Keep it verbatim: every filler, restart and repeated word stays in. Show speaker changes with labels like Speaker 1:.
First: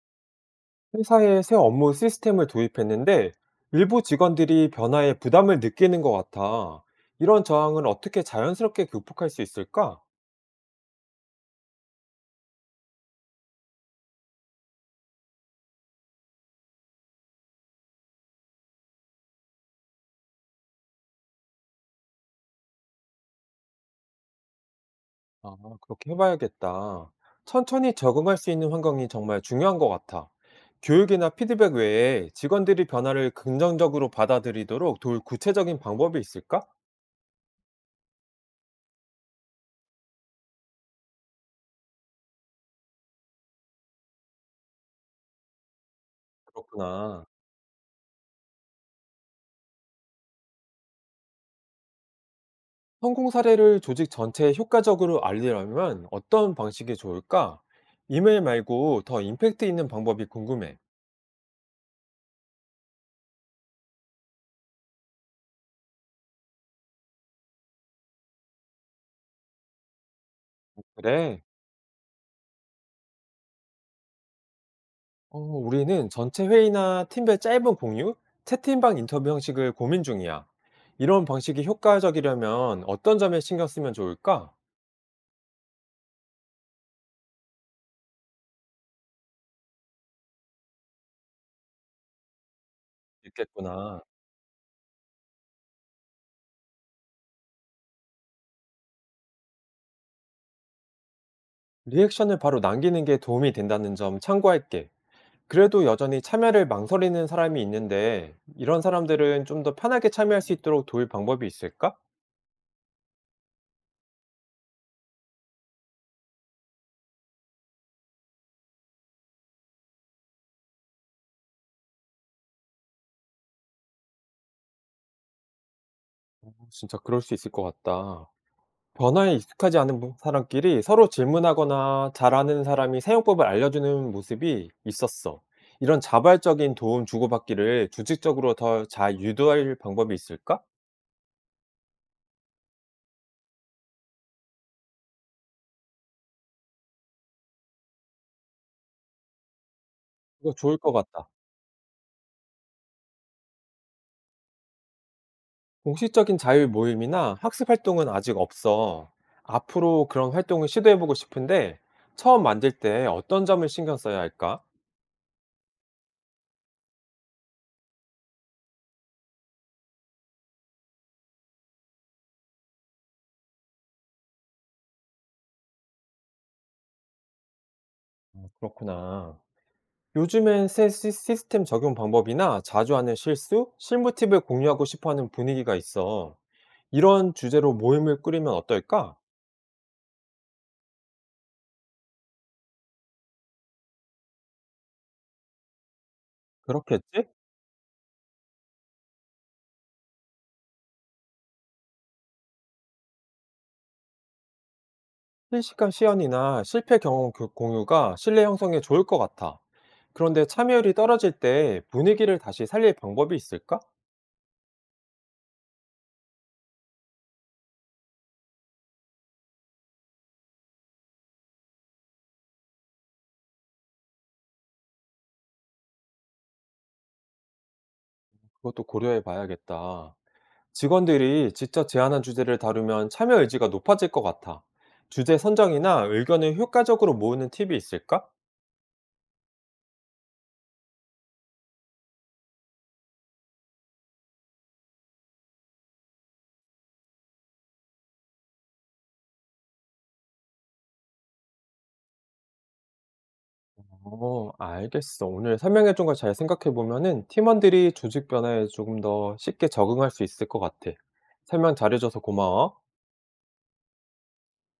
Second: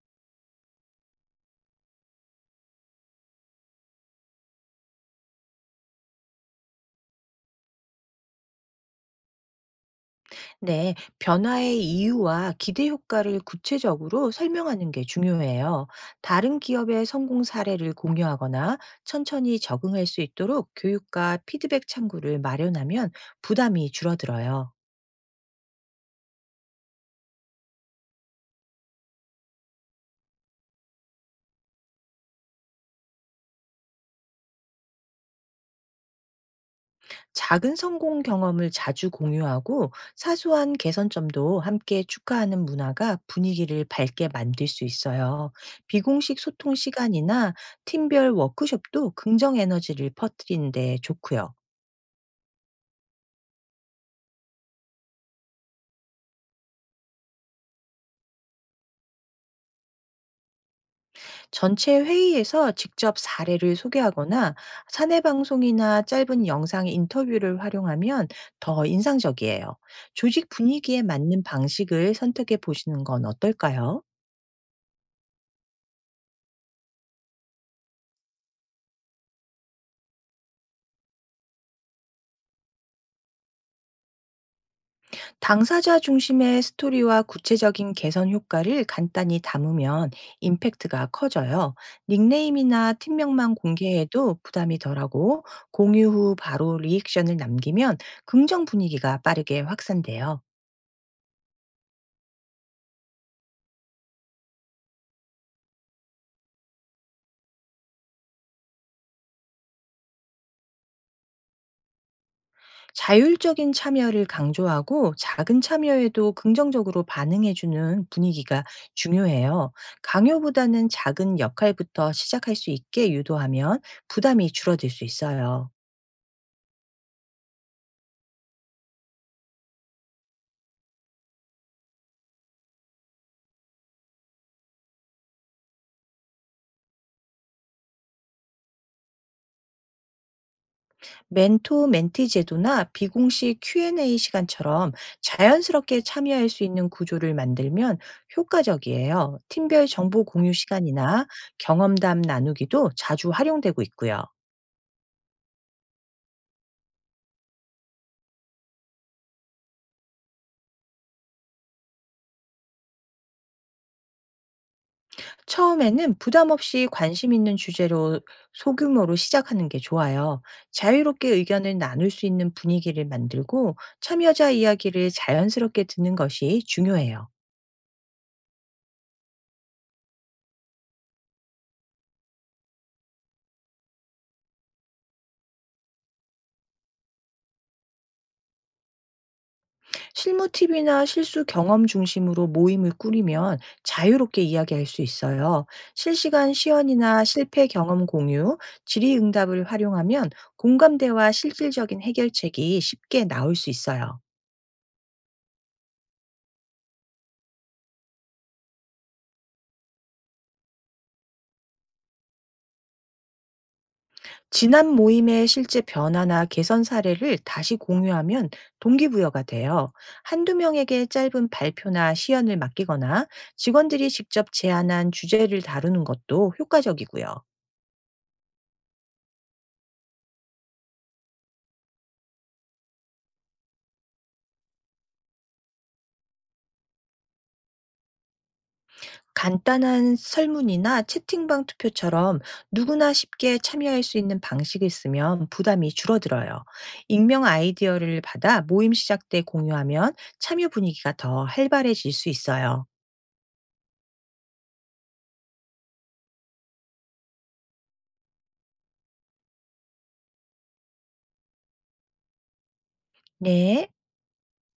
Speaker 1: 회사에 새 업무 시스템을 도입했는데 일부 직원들이 변화에 부담을 느끼는 것 같아. 이런 저항을 어떻게 자연스럽게 극복할 수 있을까?
Speaker 2: 네, 변화의 이유와 기대 효과를 구체적으로 설명하는 게 중요해요. 다른 기업의 성공 사례를 공유하거나 천천히 적응할 수 있도록 교육과 피드백 창구를 마련하면 부담이 줄어들어요.
Speaker 1: 아, 그렇게 해봐야겠다. 천천히 적응할 수 있는 환경이 정말 중요한 것 같아. 교육이나 피드백 외에 직원들이 변화를 긍정적으로 받아들이도록 도울 구체적인 방법이 있을까?
Speaker 2: 작은 성공 경험을 자주 공유하고 사소한 개선점도 함께 축하하는 문화가 분위기를 밝게 만들 수 있어요. 비공식 소통
Speaker 1: 그렇구나.
Speaker 2: 시간이나 팀별 워크숍도 긍정 에너지를 퍼뜨리는 데 좋고요.
Speaker 1: 성공 사례를 조직 전체에 효과적으로 알리려면 어떤 방식이 좋을까? 이메일 말고 더 임팩트 있는 방법이 궁금해.
Speaker 2: 전체 회의에서 직접 사례를 소개하거나 사내 방송이나 짧은 영상 인터뷰를 활용하면 더 인상적이에요. 조직 분위기에
Speaker 1: 그래.
Speaker 2: 맞는 방식을 선택해 보시는 건 어떨까요?
Speaker 1: 어, 우리는 전체 회의나 팀별 짧은 공유, 채팅방 인터뷰 형식을 고민 중이야. 이런 방식이 효과적이려면 어떤 점에 신경 쓰면 좋을까?
Speaker 2: 당사자 중심의 스토리와 구체적인 개선 효과를 간단히 담으면 임팩트가 커져요. 닉네임이나 팀명만
Speaker 1: 있겠구나.
Speaker 2: 공개해도 부담이 덜하고, 공유 후 바로 리액션을 남기면 긍정 분위기가 빠르게 확산돼요.
Speaker 1: 리액션을 바로 남기는 게 도움이 된다는 점 참고할게. 그래도 여전히 참여를 망설이는 사람이 있는데, 이런 사람들은 좀 더 편하게 참여할 수 있도록 도울 방법이 있을까?
Speaker 2: 자율적인 참여를 강조하고 작은 참여에도 긍정적으로 반응해주는 분위기가 중요해요. 강요보다는 작은 역할부터 시작할 수 있게 유도하면 부담이 줄어들 수 있어요.
Speaker 1: 진짜 그럴 수 있을 것 같다. 변화에 익숙하지 않은 분 사람끼리 서로 질문하거나 잘하는 사람이 사용법을 알려주는 모습이 있었어. 이런 자발적인 도움 주고받기를 조직적으로 더 잘 유도할 방법이 있을까?
Speaker 2: 멘토 멘티 제도나 비공식 큐 앤 에이 시간처럼 자연스럽게 참여할 수 있는 구조를 만들면 효과적이에요. 팀별 정보 공유
Speaker 1: 이거 좋을 것
Speaker 2: 시간이나
Speaker 1: 같다.
Speaker 2: 경험담 나누기도 자주 활용되고 있고요.
Speaker 1: 공식적인 자율 모임이나 학습 활동은 아직 없어. 앞으로 그런 활동을 시도해보고 싶은데 처음 만들 때 어떤 점을 신경 써야 할까?
Speaker 2: 처음에는 부담 없이 관심 있는 주제로 소규모로 시작하는 게 좋아요. 자유롭게 의견을 나눌 수 있는 분위기를 만들고 참여자 이야기를 자연스럽게 듣는 것이 중요해요.
Speaker 1: 그렇구나. 요즘엔 새 시- 시스템 적용 방법이나 자주 하는 실수, 실무 팁을 공유하고 싶어 하는 분위기가 있어. 이런 주제로 모임을 꾸리면 어떨까?
Speaker 2: 실무 팁이나 실수 경험 중심으로 모임을 꾸리면 자유롭게 이야기할 수 있어요. 실시간 시연이나
Speaker 1: 그렇겠지?
Speaker 2: 실패 경험 공유, 질의응답을 활용하면 공감대와 실질적인 해결책이 쉽게 나올 수 있어요.
Speaker 1: 실시간 시연이나 실패 경험 교- 공유가 신뢰 형성에 좋을 것 같아. 그런데 참여율이 떨어질 때 분위기를 다시 살릴 방법이 있을까?
Speaker 2: 지난 모임의 실제 변화나 개선 사례를 다시 공유하면 동기부여가 돼요. 한두 명에게 짧은 발표나 시연을 맡기거나 직원들이 직접 제안한 주제를 다루는 것도 효과적이고요.
Speaker 1: 그것도 고려해 봐야겠다. 직원들이 직접 제안한 주제를 다루면 참여 의지가 높아질 것 같아. 주제 선정이나 의견을 효과적으로 모으는 팁이 있을까?
Speaker 2: 간단한 설문이나 채팅방 투표처럼 누구나 쉽게 참여할 수 있는 방식을 쓰면 부담이 줄어들어요. 익명 아이디어를 받아 모임 시작 때 공유하면 참여 분위기가 더 활발해질 수 있어요.
Speaker 1: 어 알겠어. 오늘 설명해 준 걸 잘 생각해 보면은 팀원들이 조직 변화에 조금 더 쉽게 적응할 수 있을 것 같아. 설명 잘해 줘서 고마워.
Speaker 2: 네.